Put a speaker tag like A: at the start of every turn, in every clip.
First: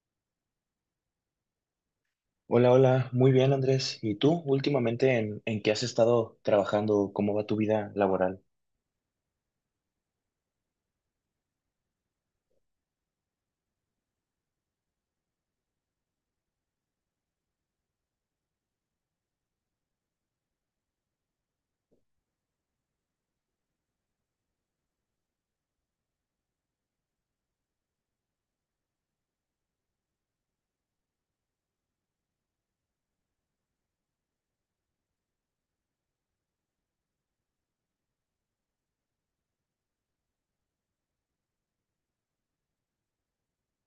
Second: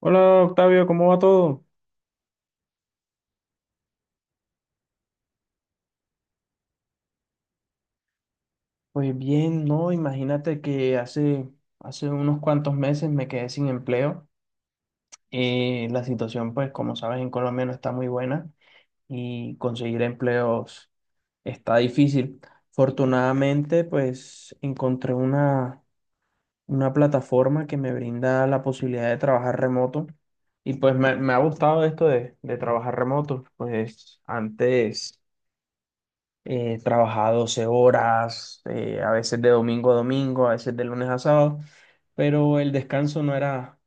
A: Hola Octavio, ¿cómo va todo?
B: Hola, hola, muy bien Andrés. ¿Y tú últimamente en qué has estado trabajando? ¿Cómo va tu vida laboral?
A: Pues bien, no, imagínate que hace unos cuantos meses me quedé sin empleo. La situación, pues como sabes, en Colombia no está muy buena y conseguir empleos está difícil. Afortunadamente, pues encontré una plataforma que me brinda la posibilidad de trabajar remoto y pues me ha gustado esto de trabajar remoto. Pues antes, trabajaba 12 horas, a veces de domingo a domingo, a veces de lunes a sábado, pero el descanso no era,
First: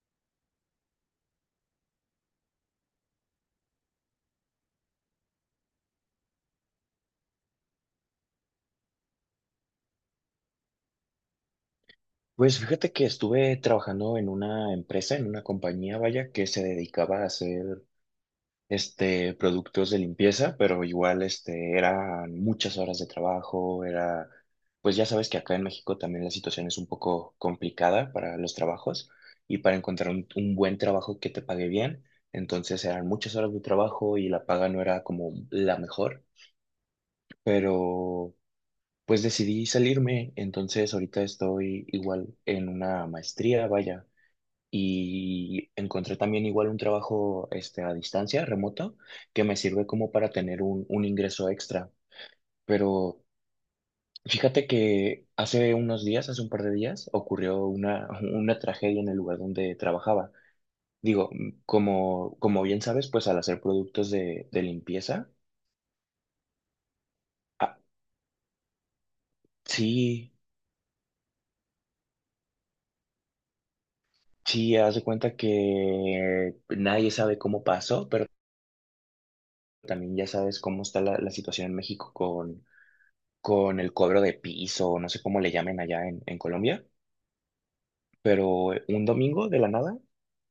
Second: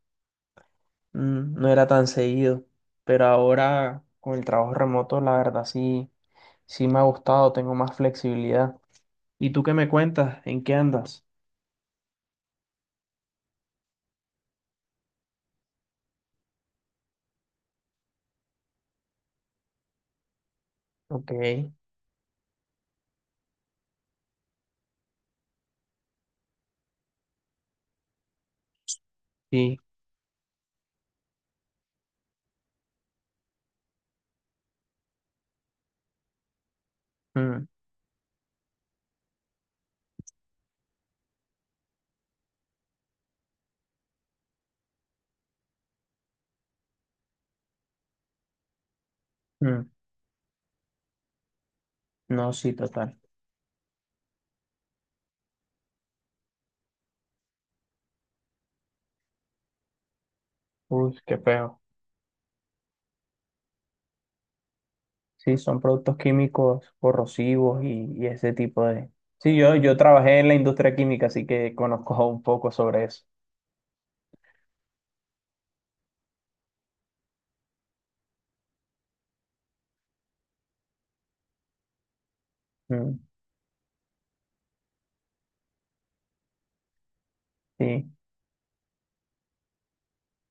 A: no era tan seguido. Pero ahora con el trabajo remoto, la verdad sí, sí me ha gustado, tengo más flexibilidad. ¿Y tú qué me cuentas? ¿En qué andas?
B: Pues fíjate que estuve trabajando en una empresa, en una compañía, vaya, que se dedicaba a hacer productos de limpieza, pero igual
A: Ok,
B: eran muchas horas de trabajo, era pues ya sabes que acá en México también la situación es un poco complicada para los trabajos y para
A: sí.
B: encontrar un buen trabajo que te pague bien. Entonces eran muchas horas de trabajo y la paga no era como la mejor.
A: Mm,
B: Pero pues decidí salirme, entonces ahorita estoy igual en una maestría, vaya, y encontré también igual un trabajo a distancia, remoto, que me sirve
A: mm,
B: como para tener un ingreso extra,
A: no, sí, total.
B: pero fíjate que hace unos días, hace un par de días, ocurrió una, una tragedia en el lugar donde trabajaba.
A: Uy,
B: Digo,
A: qué feo.
B: como bien sabes, pues al hacer productos de limpieza,
A: Sí, son productos químicos
B: ah,
A: corrosivos y ese tipo de. Sí, yo
B: sí.
A: trabajé en la industria química, así que conozco un poco sobre eso.
B: Sí, haz de cuenta que nadie sabe cómo pasó, pero también ya sabes cómo está la situación en México
A: Mm,
B: con el cobro de piso, no sé cómo le llamen allá en Colombia,
A: sí,
B: pero un domingo de la nada,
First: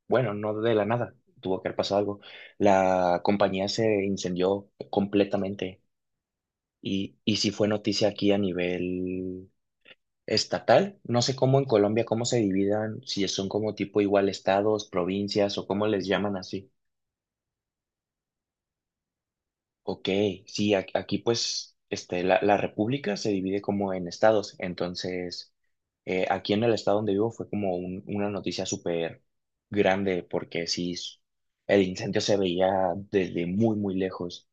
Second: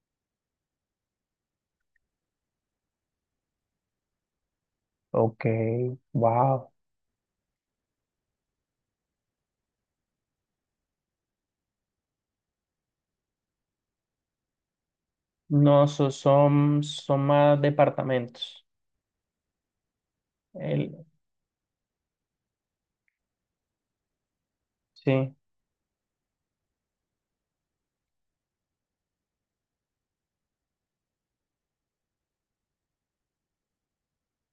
B: bueno, no de la nada, tuvo que haber pasado algo. La compañía se incendió
A: ok,
B: completamente
A: wow.
B: y sí fue noticia aquí a nivel estatal. No sé cómo en Colombia, cómo se dividan, si son como tipo igual estados, provincias o
A: No,
B: cómo les
A: so-
B: llaman así.
A: son, son más departamentos.
B: Ok, sí,
A: El,
B: aquí pues la república se divide como en estados,
A: sí.
B: entonces aquí en el estado donde vivo fue como una noticia súper grande porque sí, el incendio se veía desde muy, muy lejos.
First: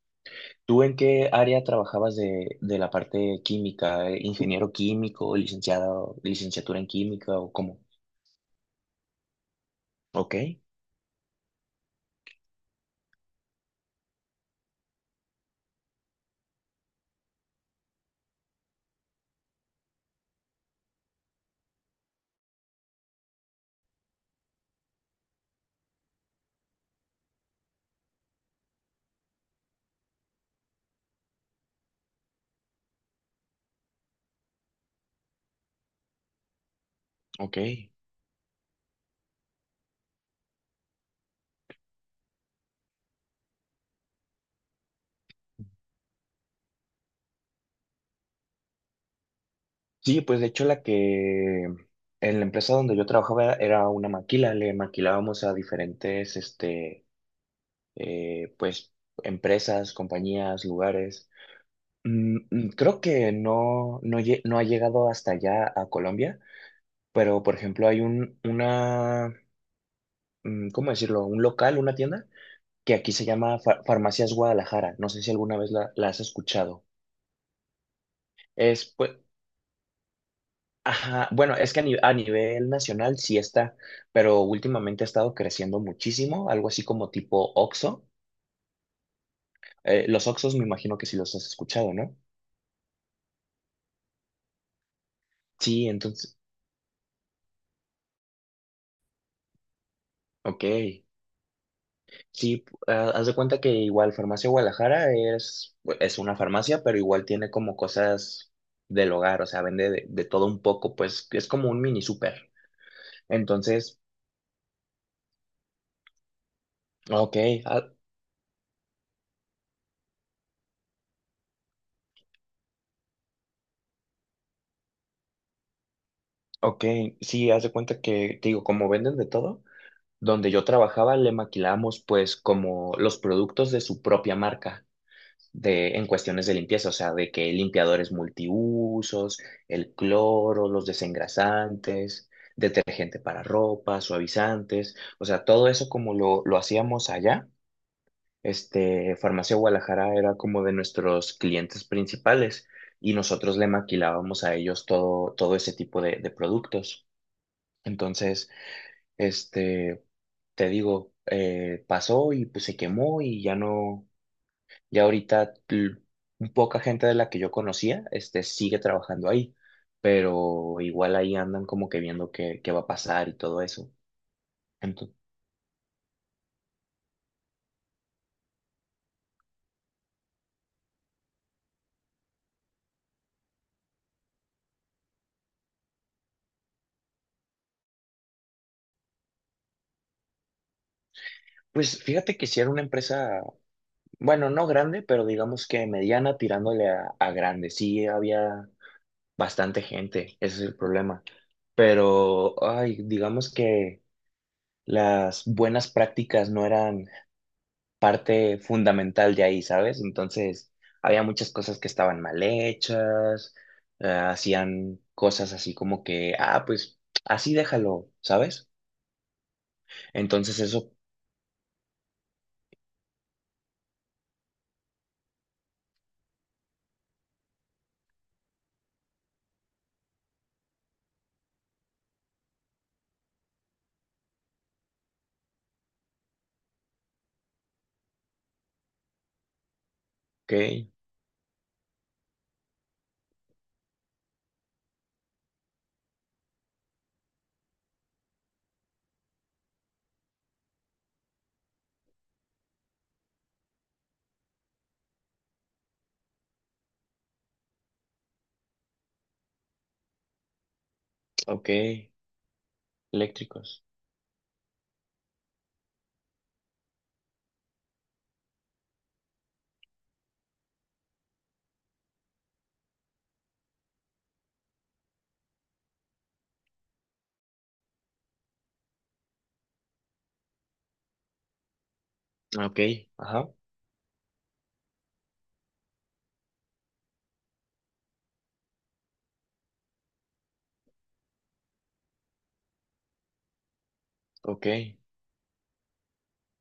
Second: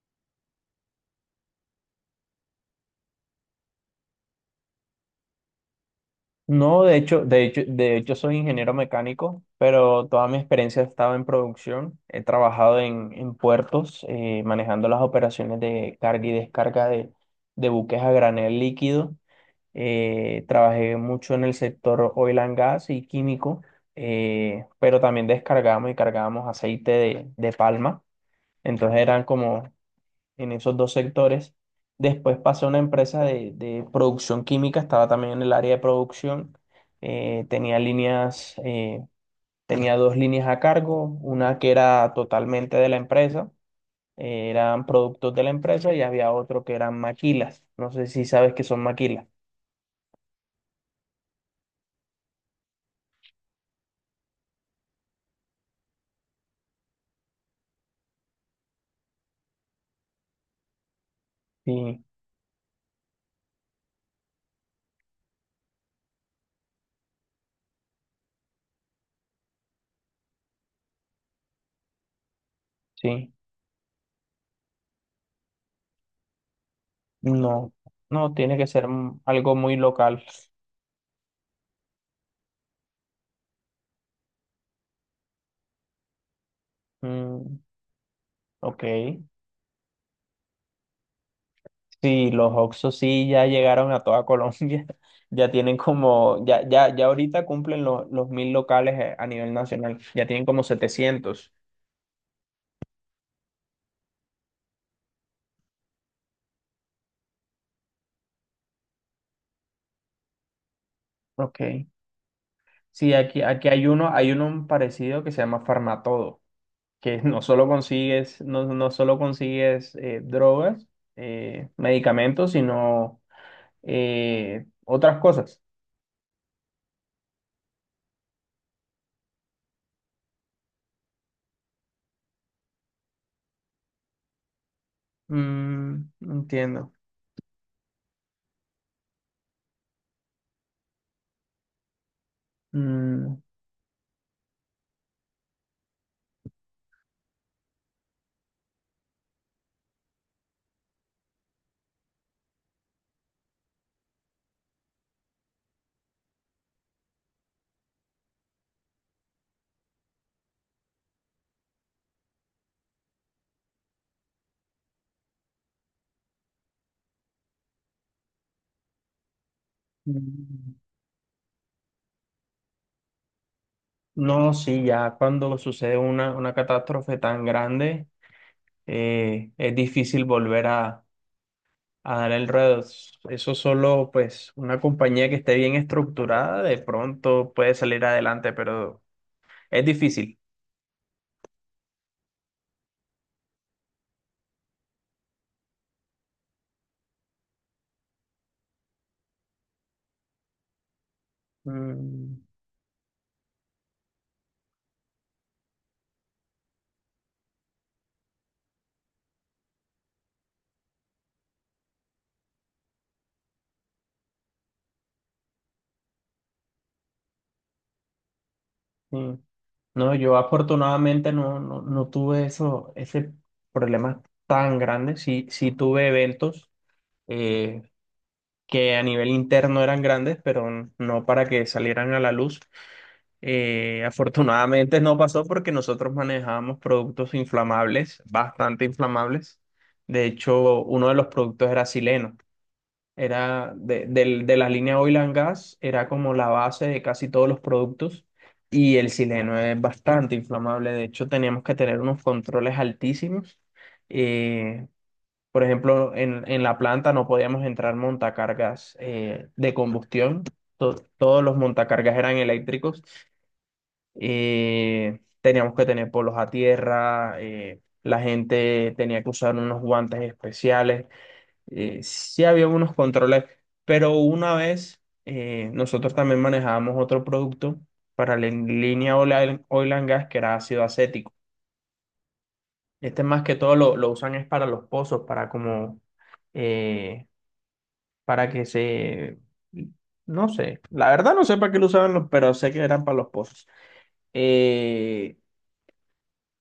B: ¿Tú en qué área trabajabas de la parte química? ¿Ingeniero químico, licenciado, licenciatura
A: No,
B: en
A: de hecho,
B: química
A: de
B: o
A: hecho,
B: cómo?
A: de hecho soy ingeniero mecánico, pero toda
B: Ok,
A: mi experiencia ha estado en producción. He trabajado en puertos, manejando las operaciones de carga y descarga de buques a granel líquido. Trabajé mucho en el sector oil and gas y químico, pero también descargamos y cargábamos aceite de palma. Entonces eran como en esos dos sectores. Después pasé a una empresa de producción química, estaba también en el área de producción. Eh, tenía
B: ok.
A: líneas, eh, tenía dos líneas a cargo, una que era totalmente de la empresa, eran productos de la empresa y había otro que eran maquilas. No sé si sabes qué son maquilas.
B: Sí, pues de hecho la que en la empresa donde yo trabajaba era una maquila, le maquilábamos a diferentes, eh, pues, empresas, compañías, lugares.
A: Sí,
B: Mm, mm, creo que no, no, no ha llegado hasta allá a Colombia, pero por ejemplo hay un, una, mm, ¿cómo decirlo? Un local, una tienda, que aquí se
A: sí.
B: llama Farmacias Guadalajara. No sé si alguna vez la has escuchado.
A: No, no, tiene que
B: Es,
A: ser
B: pues,
A: algo muy local.
B: ajá, bueno, es que a, ni- a nivel nacional sí está, pero últimamente ha estado creciendo muchísimo, algo así como tipo
A: Mm,
B: Oxxo.
A: ok.
B: Los Oxxos me imagino que sí los has escuchado, ¿no?
A: Sí, los Oxxos sí ya llegaron a toda Colombia. Ya tienen
B: Sí, entonces,
A: como, ya ahorita cumplen los 1000 locales, a nivel nacional. Ya tienen como
B: ok,
A: 700.
B: sí, ah, haz de cuenta que igual Farmacia Guadalajara es una farmacia, pero igual tiene como cosas del hogar, o sea, vende de todo un poco, pues es como un
A: Ok.
B: mini súper.
A: Sí, aquí hay
B: Entonces,
A: uno, hay uno parecido que se llama Farmatodo, que
B: ok,
A: no solo
B: ah,
A: consigues, no, no solo consigues drogas, medicamentos, sino otras cosas.
B: ok, sí, haz de cuenta que, te digo, como venden de todo. Donde yo trabajaba le maquilábamos pues como los productos de su propia marca de, en
A: Mm,
B: cuestiones de limpieza, o
A: entiendo.
B: sea, de que limpiadores multiusos, el cloro, los desengrasantes, detergente
A: Mm,
B: para ropa, suavizantes, o sea, todo eso como lo hacíamos allá. Este, Farmacia Guadalajara era como de nuestros clientes principales y nosotros le maquilábamos a ellos todo, todo ese tipo de productos. Entonces, este te digo, pasó y pues se quemó y ya no, ya ahorita poca gente de la que yo conocía, este, sigue trabajando ahí,
A: mm.
B: pero igual ahí andan como que viendo qué, qué va a pasar y todo eso.
A: No, sí, ya
B: Entonces,
A: cuando sucede una catástrofe tan grande, es difícil volver a dar el ruedo. Eso solo, pues, una compañía que esté bien estructurada, de pronto puede salir adelante, pero es difícil.
B: pues fíjate que si era una empresa, bueno, no grande, pero digamos que mediana tirándole a grande, sí había bastante gente, ese es el problema,
A: Mm,
B: pero, ay, digamos que las buenas prácticas no eran parte fundamental de ahí, ¿sabes? Entonces, había muchas cosas que estaban mal hechas, hacían cosas así como que, ah, pues así déjalo, ¿sabes?
A: sí. No, yo
B: Entonces eso,
A: afortunadamente no tuve eso, ese problema tan grande. Sí, sí tuve eventos, eh, que a nivel interno eran grandes, pero no para que salieran a la luz. Afortunadamente no pasó porque nosotros manejábamos productos inflamables, bastante inflamables. De hecho,
B: ok,
A: uno de los productos era sileno. Era de la línea Oil and Gas, era como la base de casi todos los productos. Y el sileno es bastante inflamable. De hecho, teníamos que tener unos controles altísimos. eh, por ejemplo, en la planta no podíamos entrar montacargas de combustión. Todos los
B: ok,
A: montacargas eran eléctricos.
B: eléctricos,
A: Teníamos que tener polos a tierra. La gente tenía que usar unos guantes especiales. Sí había unos controles, pero una vez nosotros también manejábamos otro producto para la línea oil and gas que era ácido acético.
B: ok,
A: Este más
B: ajá,
A: que todo lo usan es para los pozos. Eh, para que se... No sé, la verdad no sé para qué lo usaban, pero sé que eran para los pozos.
B: ok,
A: Eh,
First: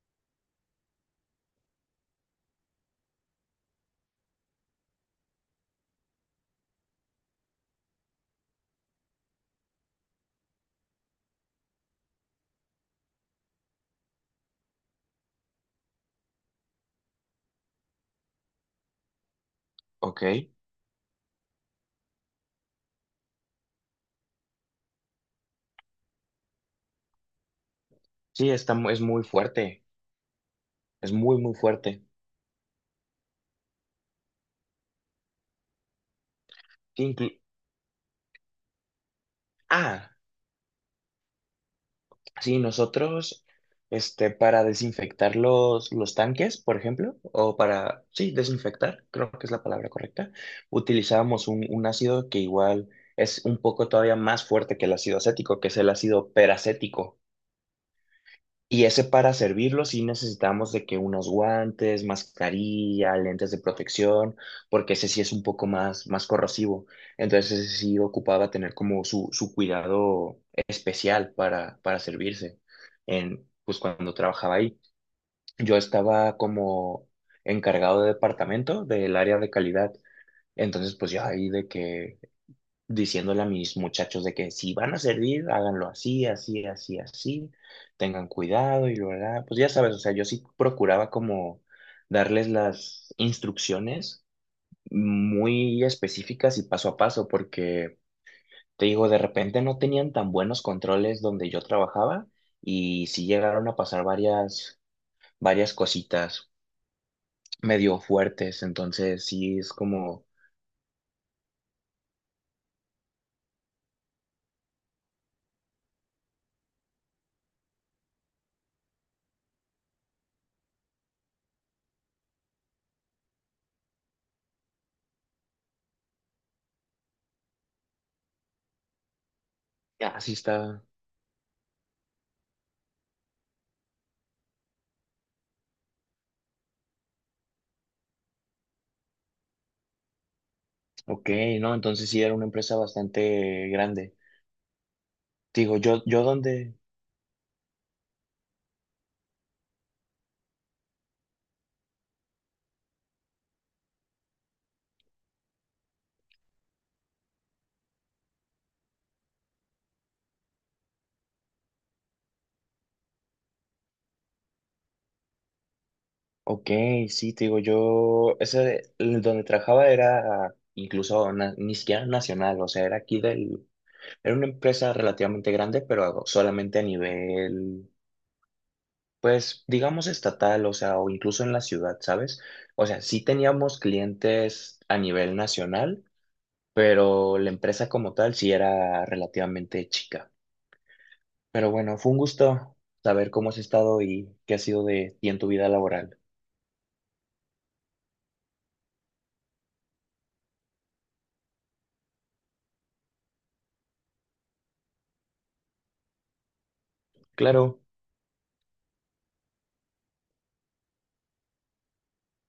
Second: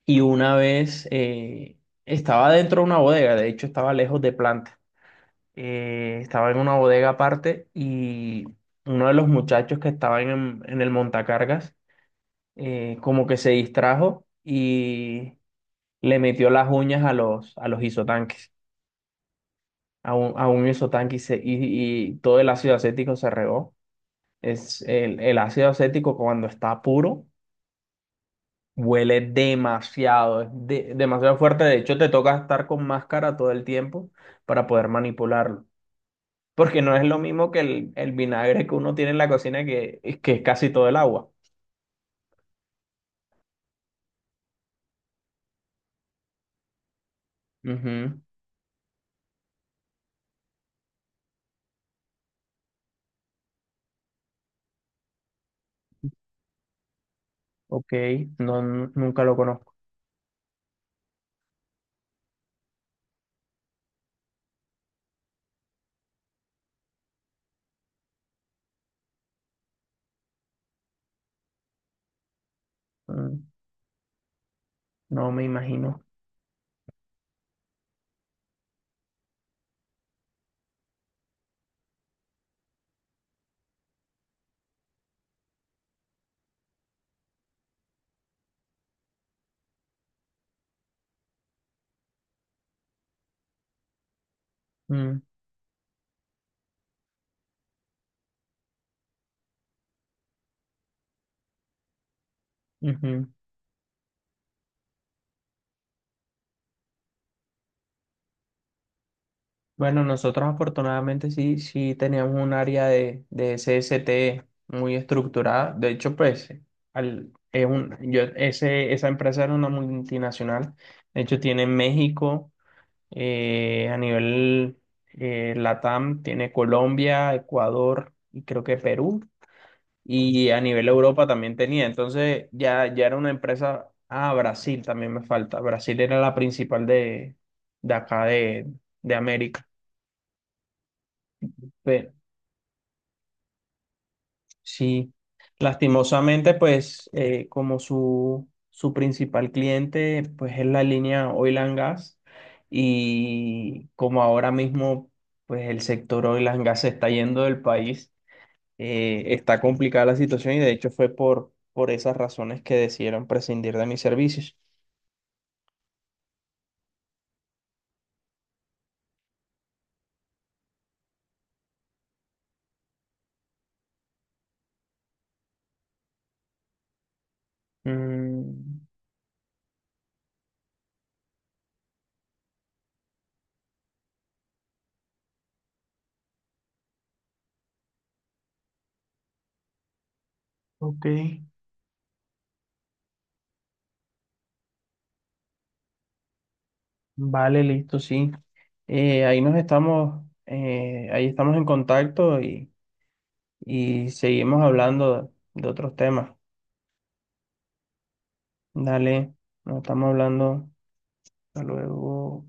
A: y una vez estaba dentro de una bodega, de hecho estaba lejos de planta. Estaba en una bodega aparte y uno de los muchachos que estaban en el montacargas como que se distrajo y le metió las uñas a los isotanques, a
B: ok.
A: un, a un isotanque y todo el ácido acético se regó. Es el ácido acético cuando está puro
B: Sí, está, es
A: huele
B: muy fuerte,
A: demasiado, es de-
B: es
A: demasiado
B: muy, muy
A: fuerte. De hecho,
B: fuerte.
A: te toca estar con máscara todo el tiempo para poder manipularlo. Porque no es lo
B: Inclu-
A: mismo que el vinagre que uno tiene en la cocina que,
B: ah,
A: que es casi todo el agua.
B: sí, nosotros, este, para desinfectar los tanques, por ejemplo, o para,
A: Ujú,
B: sí, desinfectar, creo que es la palabra correcta, utilizábamos un ácido que igual es un poco todavía más fuerte que el ácido acético, que es el ácido peracético.
A: ok, no,
B: Y ese
A: nunca
B: para
A: lo conozco.
B: servirlo sí necesitamos de que unos guantes, mascarilla, lentes de protección, porque ese sí es un poco más, más corrosivo. Entonces ese sí ocupaba tener como su cuidado especial para servirse
A: Mm,
B: en, pues cuando trabajaba ahí.
A: no me
B: Yo
A: imagino.
B: estaba como encargado de departamento del área de calidad. Entonces pues yo ahí de que diciéndole a mis muchachos de que si van a servir, háganlo así, así, así, así, tengan cuidado y lo hará. Pues ya sabes, o sea, yo sí procuraba como darles las instrucciones
A: Mm,
B: muy específicas y paso a paso, porque te digo, de repente no tenían tan buenos controles donde yo trabajaba y
A: ujú.
B: sí llegaron a pasar varias, varias cositas medio fuertes, entonces sí es
A: Bueno,
B: como,
A: nosotros afortunadamente sí, sí teníamos un área de SST muy estructurada. De hecho, pues, esa empresa era una multinacional. De hecho, tiene en México, a nivel LATAM, tiene Colombia, Ecuador y creo que Perú.
B: ah, sí
A: Y a
B: está,
A: nivel Europa también tenía. Entonces, ya era una empresa. Ah, Brasil también me falta. Brasil era la principal de acá de América.
B: ok, ¿no? Entonces
A: Pe-
B: sí era una empresa bastante grande.
A: Sí,
B: Te digo, yo
A: lastimosamente,
B: donde,
A: pues como su principal cliente, pues es la línea Oil and Gas y como ahora mismo, pues el sector Oil and Gas se está yendo del país, está complicada la situación y de hecho fue por esas razones que decidieron prescindir de mis servicios.
B: ok, sí, te digo, yo, ese, el donde trabajaba era incluso ni siquiera nacional, o sea, era aquí del, era una empresa relativamente grande, pero solamente a nivel,
A: Mm,
B: pues, digamos estatal, o sea, o incluso en la ciudad, ¿sabes? O sea, sí teníamos clientes a nivel nacional, pero la empresa como tal sí era relativamente chica.
A: ok.
B: Pero bueno, fue un gusto saber cómo has estado y qué ha sido de ti en tu vida laboral.
A: Vale, listo, sí. Ahí estamos en contacto y seguimos hablando de otros temas.
B: Claro.
A: Dale, nos estamos hablando. Hasta luego.